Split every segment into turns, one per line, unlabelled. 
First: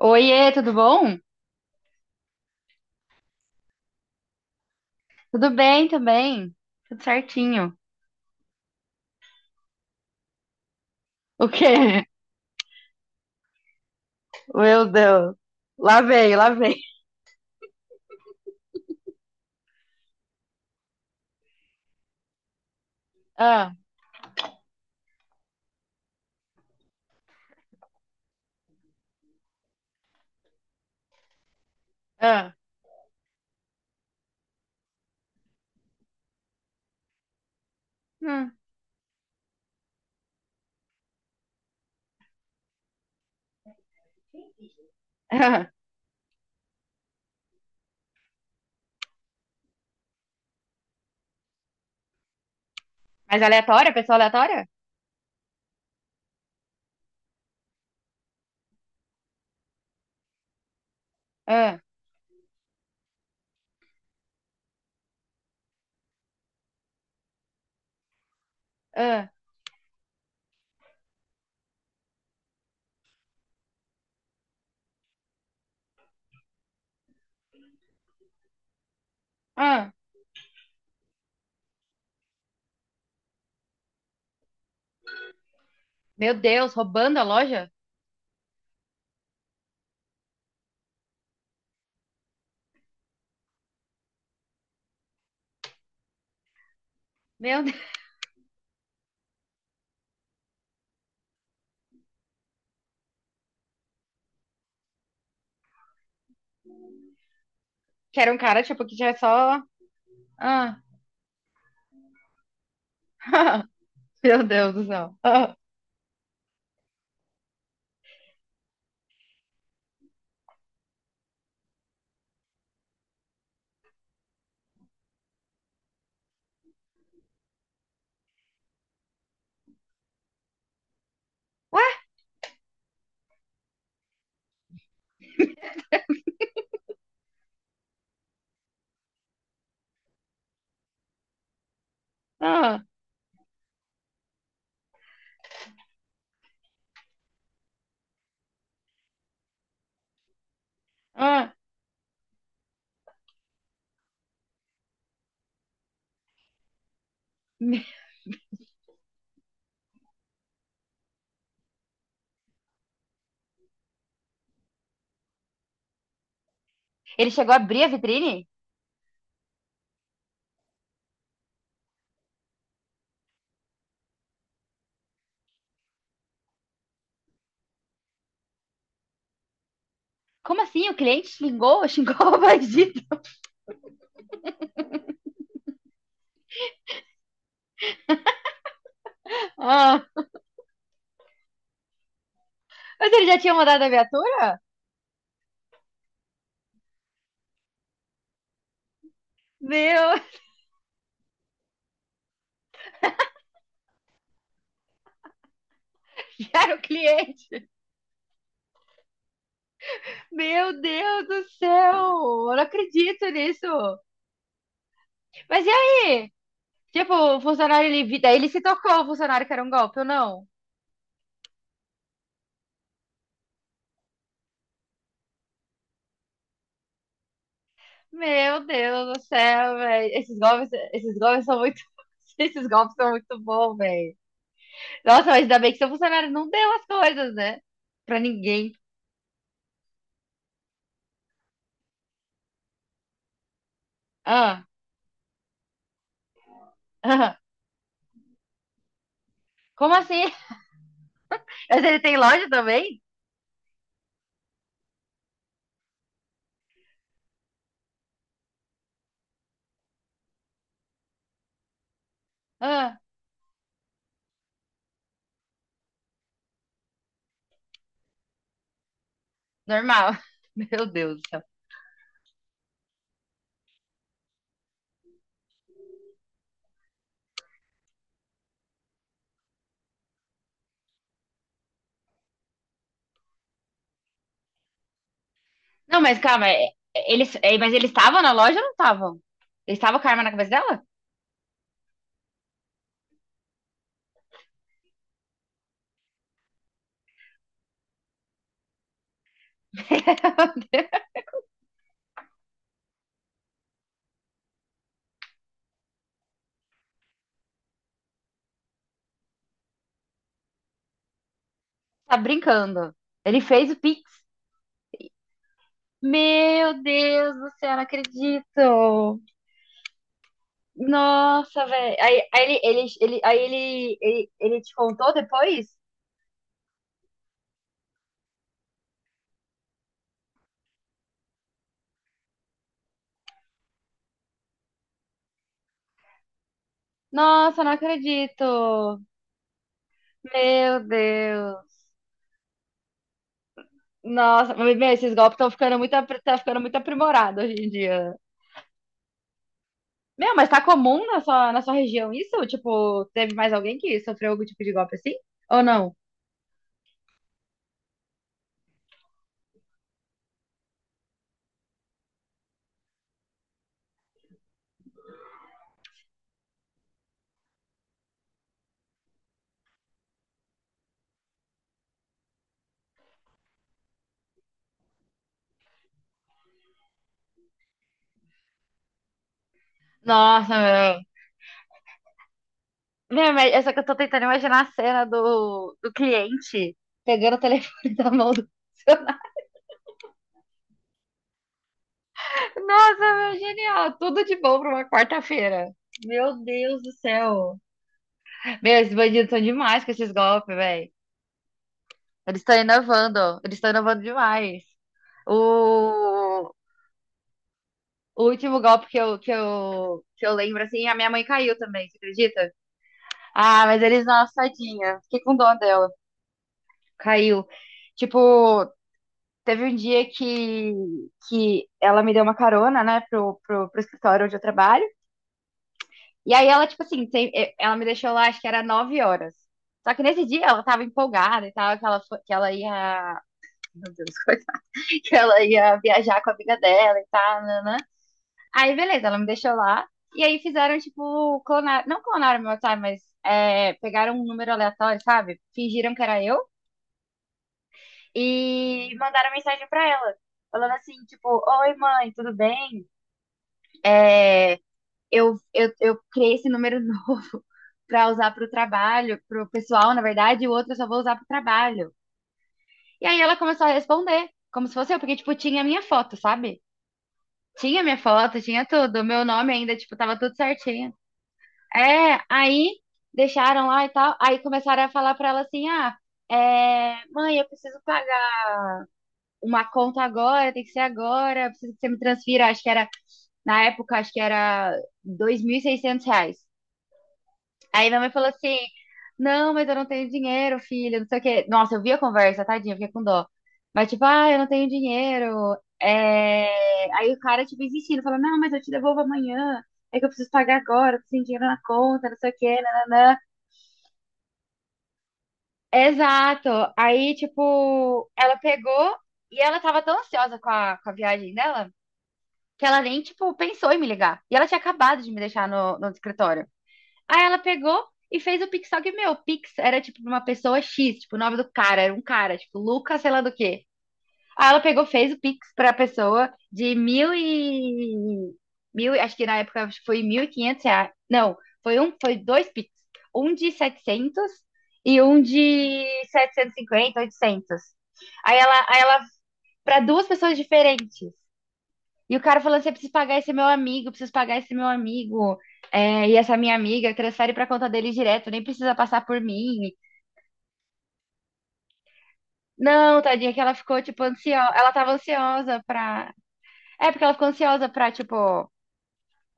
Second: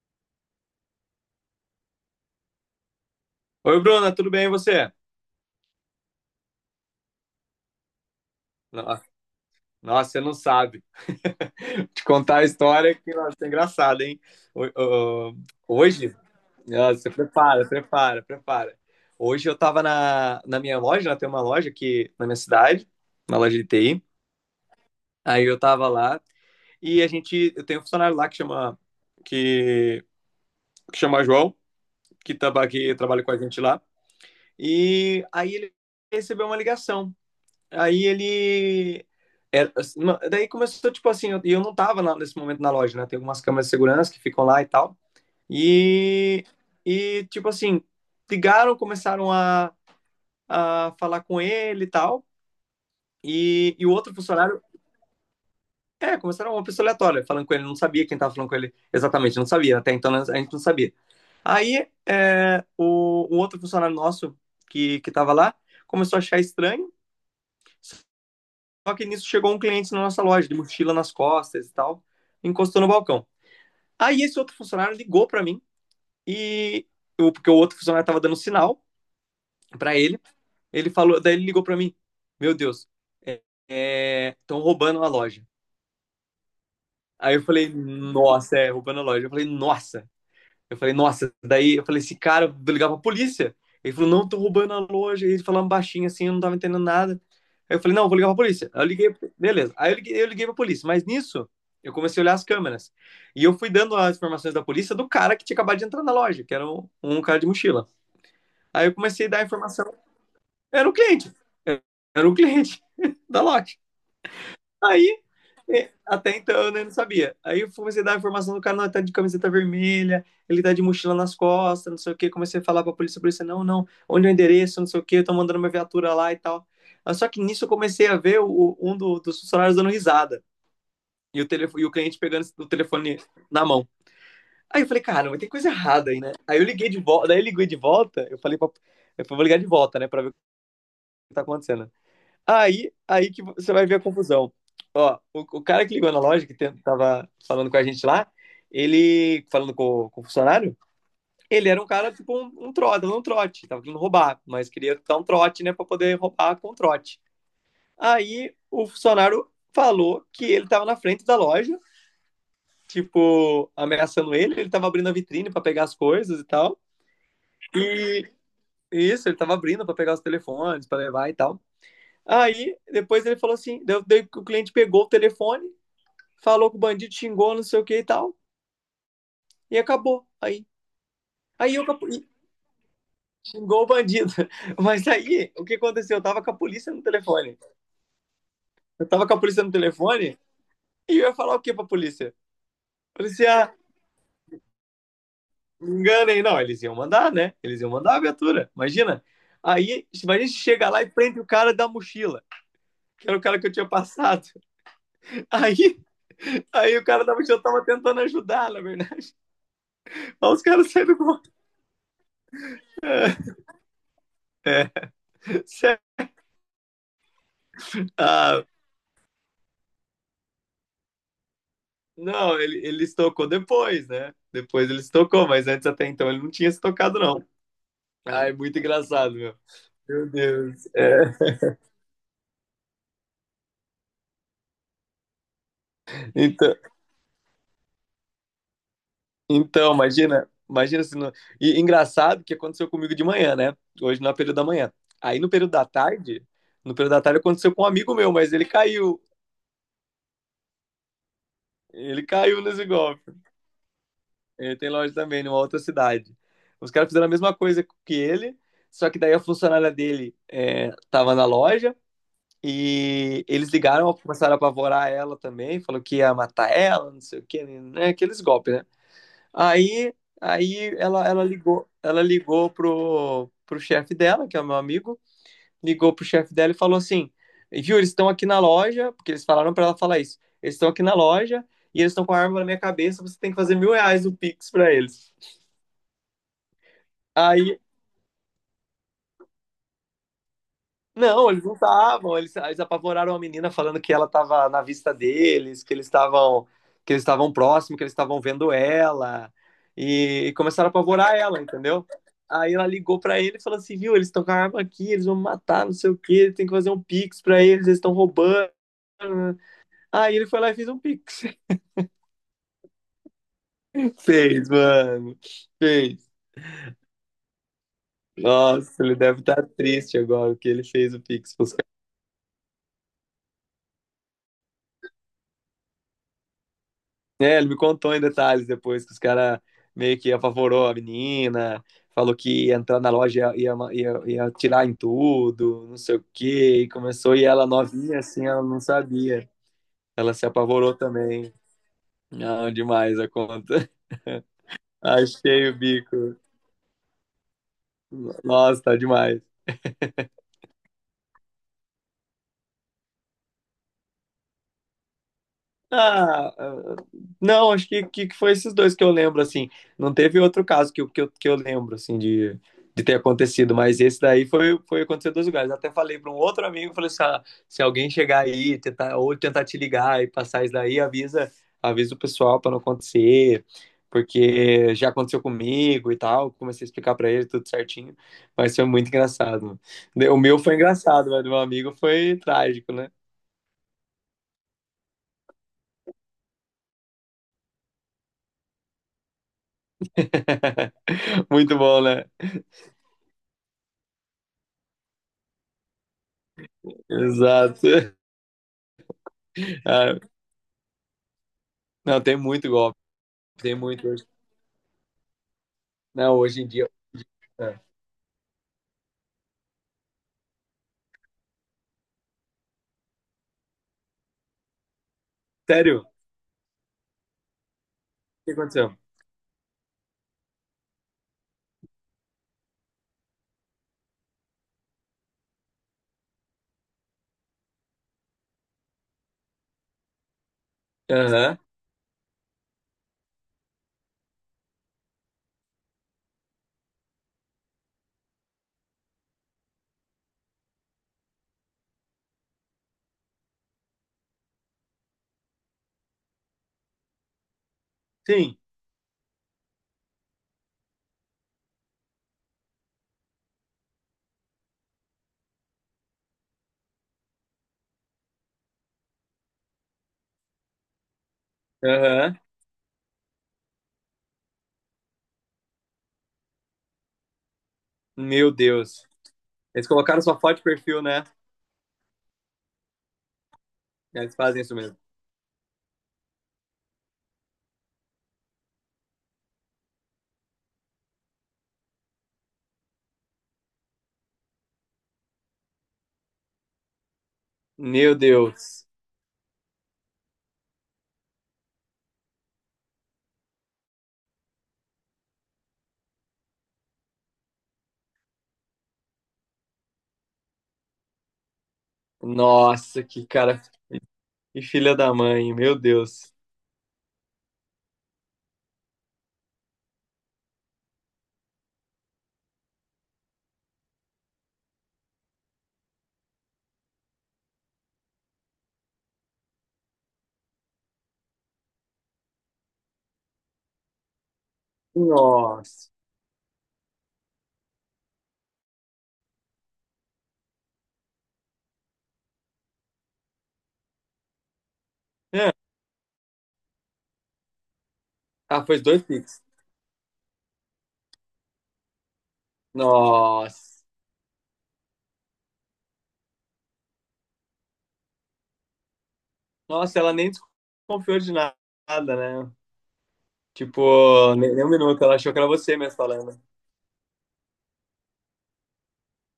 Oiê, tudo bom?
Oi, Bruna, tudo bem e você?
Tudo bem também. Tudo certinho.
No- Nossa, você não sabe.
O quê?
Te contar a história que nossa, é engraçada, hein? Ho-
Meu Deus.
ho-
Lá
Hoje,
vem, lá vem.
nossa, você prepara. Hoje eu tava na minha loja, né? Tem uma loja aqui na minha cidade, uma loja de
Ah,
TI. Aí eu tava lá e a gente, eu tenho um funcionário lá que que, que chama João,
ah,
que trabalha com a gente lá. E aí ele recebeu uma ligação. Aí
hum,
ele. Daí começou, tipo assim, e eu não tava nesse momento na loja, né? Tem algumas câmeras de segurança que ficam lá e tal.
ah.
E, e tipo assim, ligaram, a falar com ele e tal.
Mas
E o
aleatória?
outro
Pessoa aleatória?
funcionário, é, começaram uma pessoa aleatória, falando com ele, não sabia quem tava falando com ele exatamente, não sabia, até então, né, a gente não sabia.
Ah,
O outro funcionário nosso que tava lá começou a achar estranho. Só que nisso
ah,
chegou um cliente na nossa loja, de mochila nas costas e tal, encostou no balcão. Aí esse outro funcionário ligou para mim e eu, porque o outro funcionário tava dando sinal
ah.
para ele, ele falou, daí ele ligou para mim, meu Deus, estão tão roubando a loja.
Meu Deus, roubando a
Aí eu falei,
loja?
nossa, é, roubando a loja. Eu falei, nossa. Eu falei, nossa, daí eu falei, esse cara, eu vou ligar pra polícia. Ele falou, não, tô roubando a loja. Ele falando baixinho assim, eu não tava entendendo nada.
Meu Deus.
Aí eu falei, não, vou ligar pra polícia. Aí eu liguei, beleza. Eu liguei pra polícia, mas nisso eu comecei a olhar as câmeras. E eu fui dando as informações da polícia do cara que tinha acabado de entrar na loja, que era um cara de mochila.
Que era um cara, tipo,
Aí
que
eu
já é
comecei a dar a
só.
informação.
Ah,
Era o cliente. Era o cliente da loja.
Meu Deus do céu.
Aí
Ah,
até então, né, eu não sabia. Aí eu comecei a dar a informação do cara, não, ele tá de camiseta vermelha, ele tá de mochila nas costas, não sei o quê. Comecei a falar pra polícia, a polícia, não, não, onde é o endereço, não sei o quê, eu tô mandando uma viatura lá e tal. Só que nisso eu comecei a ver um dos funcionários dando risada
ué?
e o cliente pegando o telefone na mão. Aí eu falei, cara, mas tem coisa errada aí, né? Aí eu liguei de volta, eu falei pra, eu falei, vou ligar de volta, né, pra ver o que tá acontecendo.
Ah,
Aí que você vai ver a confusão. Ó, o cara que ligou na loja, que tava falando com a gente lá, ele, falando com, com o funcionário,
ah.
ele era um cara, tipo, um trote, dando um trote. Tava querendo roubar, mas queria dar um trote, né, pra poder roubar com trote.
Ele
Aí o funcionário falou que ele tava na frente da loja, tipo, ameaçando ele. Ele tava abrindo a vitrine pra pegar as coisas e tal.
chegou a abrir a
E
vitrine?
isso, ele tava abrindo pra pegar os telefones, pra levar e tal. Aí, depois ele falou assim, daí o cliente pegou o telefone, falou que o bandido xingou, não sei o que e tal, e acabou.
Como assim? O cliente
Aí eu
xingou?
capu-
Xingou o bandido?
xingou o bandido. Mas aí, o que aconteceu? Eu tava com a polícia no telefone. Eu tava com a polícia no
Ah,
telefone e eu ia falar o que pra polícia?
mas ele já tinha
Polícia,
mandado a viatura?
me enganem. Não, eles iam mandar, né? Eles iam mandar a viatura, imagina. Aí,
Meu
imagina se chega lá e prende o cara da mochila, que era o cara que eu tinha passado. Aí,
era o
aí o cara da mochila
cliente.
tava tentando ajudar, na verdade. Aí os
Meu
caras saíram
Deus
com...
do céu, eu não acredito nisso.
É, é,
Mas e
sério.
aí? Tipo, o funcionário, ele, daí ele se
Ah,
tocou, o funcionário que era um golpe ou não?
Não, ele se tocou depois, né? Depois ele se tocou, mas antes até então ele não tinha se tocado, não. Ai,
Meu
muito
Deus do
engraçado, meu.
céu, velho.
Meu Deus.
Esses golpes
É.
são muito. Esses golpes são muito bons, velho. Nossa, mas ainda bem que seu funcionário não deu
Então,
as coisas, né? Pra ninguém.
então, imagina, imagina se não... E engraçado que aconteceu comigo de manhã, né? Hoje não é período da
Ah,
manhã. Aí no período da tarde, no período da
ah.
tarde aconteceu com um amigo meu, mas ele caiu.
Como assim? Mas ele tem
Ele
loja
caiu nesse
também?
golpe. Ele tem loja também, numa outra cidade. Os caras fizeram a mesma coisa que ele, só que daí a funcionária dele, é, tava na loja.
Ah,
E eles ligaram, começaram a apavorar ela também, falou que ia matar ela, não sei o que, né? Aqueles golpes, né? Aí,
normal. Meu Deus do céu.
ela ligou, pro chefe dela, que é o meu amigo, ligou pro chefe dela e falou assim: viu, eles estão aqui na loja, porque eles falaram para ela falar isso, eles estão aqui na loja e eles estão com a arma na minha cabeça, você tem que fazer R$ 1.000 no Pix pra eles.
Não, mas calma, eles, é, mas
Aí
eles estavam na loja ou não estavam? Eles estavam com a arma na cabeça dela?
Não, eles não estavam. Eles apavoraram a menina falando que ela estava na vista deles, que eles estavam próximos, que eles estavam vendo ela e começaram a apavorar ela, entendeu? Aí ela ligou pra ele e falou assim, viu, eles estão com a arma aqui, eles vão me matar, não sei o quê, tem que fazer um pix pra eles, eles estão roubando. Aí ele foi lá e fez um pix.
Tá brincando. Ele fez o Pix.
Fez, mano. Fez.
Meu Deus do céu, não
Nossa, ele
acredito.
deve estar triste agora que ele fez o pix
Nossa,
pros...
velho. Aí, aí ele, aí ele, ele te contou depois?
É, ele me contou em detalhes depois que os caras meio que apavorou a menina, falou que ia entrar na loja e ia tirar em tudo, não sei o quê, e começou, e
Nossa,
ela
não
novinha assim, ela não
acredito.
sabia. Ela se
Meu
apavorou também.
Deus.
Não, demais a conta.
Nossa, mas, meu, esses golpes estão
Achei
ficando
o
muito,
bico.
tá ficando muito aprimorado hoje em dia.
Nossa, tá demais.
Meu, mas tá comum na sua região isso? Tipo, teve mais alguém que sofreu algum tipo de golpe assim? Ou não?
Ah, ah, não, acho que, que foi esses dois que eu lembro, assim. Não teve outro caso que, que eu lembro, assim, de ter acontecido, mas esse daí foi, foi acontecer em dois lugares. Até falei para um outro amigo, falei assim, ah, se alguém chegar aí, tentar, ou tentar te ligar e passar isso daí, avisa, avisa o pessoal para não acontecer, porque já aconteceu comigo e tal. Comecei a explicar para ele tudo certinho, mas foi muito engraçado. O
Nossa,
meu foi
meu.
engraçado, mas do meu amigo foi trágico, né?
Meu, mas é só que eu tô tentando imaginar a cena do, do cliente pegando o telefone da mão do funcionário.
Muito bom, né?
Nossa, meu, genial. Tudo de bom pra uma quarta-feira. Meu Deus do céu.
Exato.
Meu, esses bandidos são demais com esses
Ah,
golpes, velho.
não, tem
Eles estão
muito golpe.
inovando. Eles estão
Tem
inovando
muito hoje.
demais.
Não,
O,
hoje em dia. ah,
o último golpe que eu lembro, assim, a minha mãe caiu também, você acredita? Ah, mas eles, nossa, tadinha. Fiquei com dó dela.
Sério? O
Caiu.
que
Tipo,
aconteceu?
teve um dia que ela me deu uma carona, né, pro, pro, pro escritório onde eu trabalho. E aí ela, tipo assim, ela me deixou lá, acho que era 9 horas. Só que nesse dia ela tava empolgada e
Aham.
tal, que ela, que ela ia. Meu Deus, coisa. Que ela ia viajar com a amiga dela e tal, nanã. Aí, beleza, ela me deixou lá. E aí fizeram, tipo, clonar. Não clonaram meu time, mas pegaram um número aleatório, sabe? Fingiram que era eu.
Sim.
E mandaram mensagem pra ela, falando assim, tipo, oi mãe, tudo bem? É, eu criei esse número novo pra usar pro trabalho, pro pessoal, na verdade, e o outro eu só vou usar pro trabalho.
Aham.
E aí ela começou a responder, como se fosse eu, porque, tipo, tinha a minha foto, sabe? Tinha minha foto,
Meu
tinha tudo,
Deus.
meu nome ainda,
Eles
tipo, tava
colocaram
tudo
sua foto de
certinho.
perfil, né?
É, aí deixaram lá e tal,
Eles
aí
fazem isso
começaram a
mesmo.
falar pra ela assim, ah, é, mãe, eu preciso pagar uma conta agora, tem que ser agora, preciso que você me transfira, acho que era, na época, acho que era 2.600 reais. Aí minha mãe
Meu
falou assim,
Deus.
não, mas eu não tenho dinheiro, filha, não sei o quê. Nossa, eu vi a conversa, tadinha, fiquei com dó. Mas tipo, ah, eu não tenho dinheiro. É... Aí o cara, tipo, insistindo, falou não, mas eu te devolvo amanhã. É que eu preciso pagar agora, eu preciso de dinheiro na conta, não sei o quê,
Nossa,
nananã.
que cara. Que filha da mãe. Meu Deus.
Exato. Aí, tipo, ela pegou e ela tava tão ansiosa com a viagem dela, que ela nem, tipo, pensou em me ligar. E ela tinha acabado de me deixar no, no escritório. Aí ela pegou e fez o Pix, só que, meu, o Pix era, tipo, pra uma pessoa X, tipo, o nome do cara, era um cara, tipo, Lucas, sei lá do quê. Aí ela pegou, fez o Pix pra
Nossa.
pessoa de mil e... Mil, acho que na época foi 1.500 reais. Não, foi um, foi dois Pix. Um de 700 e um
É.
de 750, 800. Aí ela,
Ah, tá, foi
aí
2
ela
Pix.
para duas pessoas diferentes. E o cara falando assim, eu preciso pagar esse meu
Nossa.
amigo, eu preciso pagar esse meu amigo, é, e essa minha amiga transfere pra conta dele direto, nem precisa passar por mim.
Nossa, ela nem desconfiou de nada, né?
Não, tadinha, que ela ficou, tipo,
Tipo,
ansiosa,
nem um
ela tava
minuto. Ela achou que era
ansiosa
você mesmo
pra...
falando.
É, porque ela ficou ansiosa pra, tipo,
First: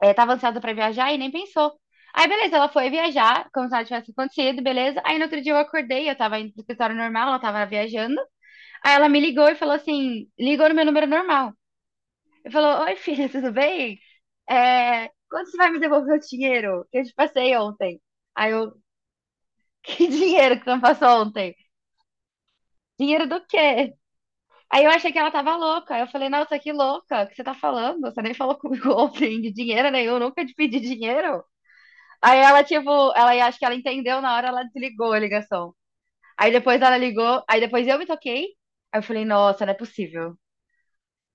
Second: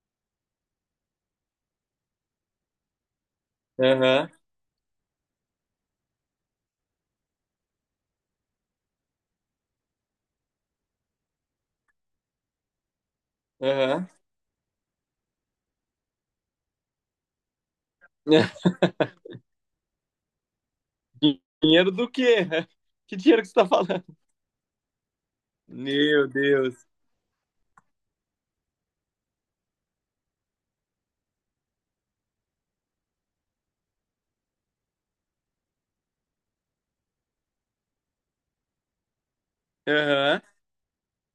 é, tava ansiosa pra viajar e nem pensou. Aí, beleza, ela foi viajar, como se nada tivesse
Aham.
acontecido, beleza. Aí, no outro dia eu acordei, eu tava indo pro escritório normal, ela tava viajando. Aí ela me ligou e falou assim, ligou no meu número normal. Ele falou: oi, filha, tudo bem?
Aham.
É, quando você vai me devolver o dinheiro que eu te passei ontem? Aí eu: que dinheiro que você me passou ontem?
Dinheiro do quê? Que
Dinheiro
dinheiro
do
que você tá
quê?
falando?
Aí eu achei que ela tava louca. Aí eu falei:
Meu
nossa, que
Deus.
louca, o que você tá falando? Você nem falou comigo ontem de dinheiro nenhum, nunca te pedi dinheiro. Aí ela, tipo, ela acho que ela entendeu na hora, ela desligou a ligação. Aí depois ela ligou, aí depois eu me toquei. Aí eu falei, nossa, não é possível.
Aham.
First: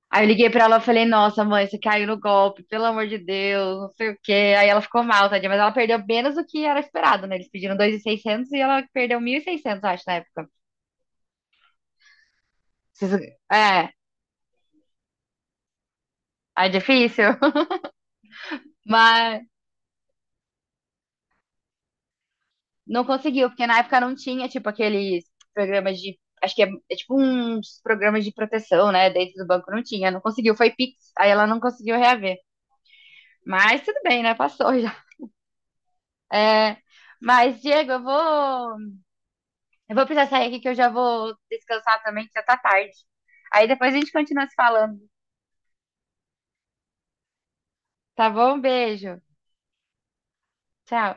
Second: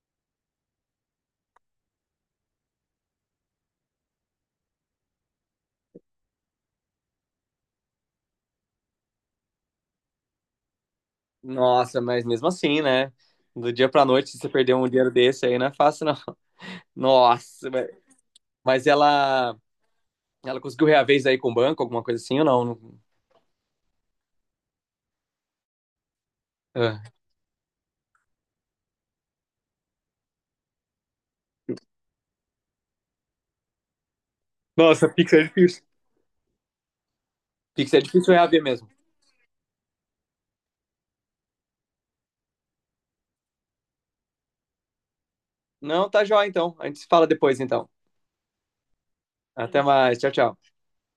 Aí eu liguei pra ela e falei, nossa, mãe, você caiu no golpe, pelo amor de Deus, não sei o quê. Aí ela ficou mal, tadinha, mas ela perdeu menos do que era esperado, né? Eles pediram 2.600 e ela perdeu 1.600 acho, na época.
Nossa, mas mesmo assim, né?
Vocês-
Do dia
é,
pra noite, se você perder um dinheiro desse aí, não é fácil, não.
é difícil,
Nossa, mas mas
mas
ela, ela conseguiu reaver isso aí com o banco, alguma coisa assim ou não?
não conseguiu, porque na época não tinha, tipo, aqueles programas de, acho que é, é
Ah.
tipo uns programas de proteção, né? Dentro do banco não tinha, não conseguiu, foi Pix, aí ela não conseguiu reaver. Mas tudo bem, né? Passou já.
Nossa, Pix é difícil.
É, mas, Diego,
Pix é
eu
difícil reaver mesmo.
vou. Eu vou precisar sair aqui que eu já vou descansar também, que já tá tarde. Aí depois a gente continua se falando,
Não, tá joia então. A gente se fala depois então.
tá bom? Beijo.
Até mais. Tchau, tchau.
Tchau.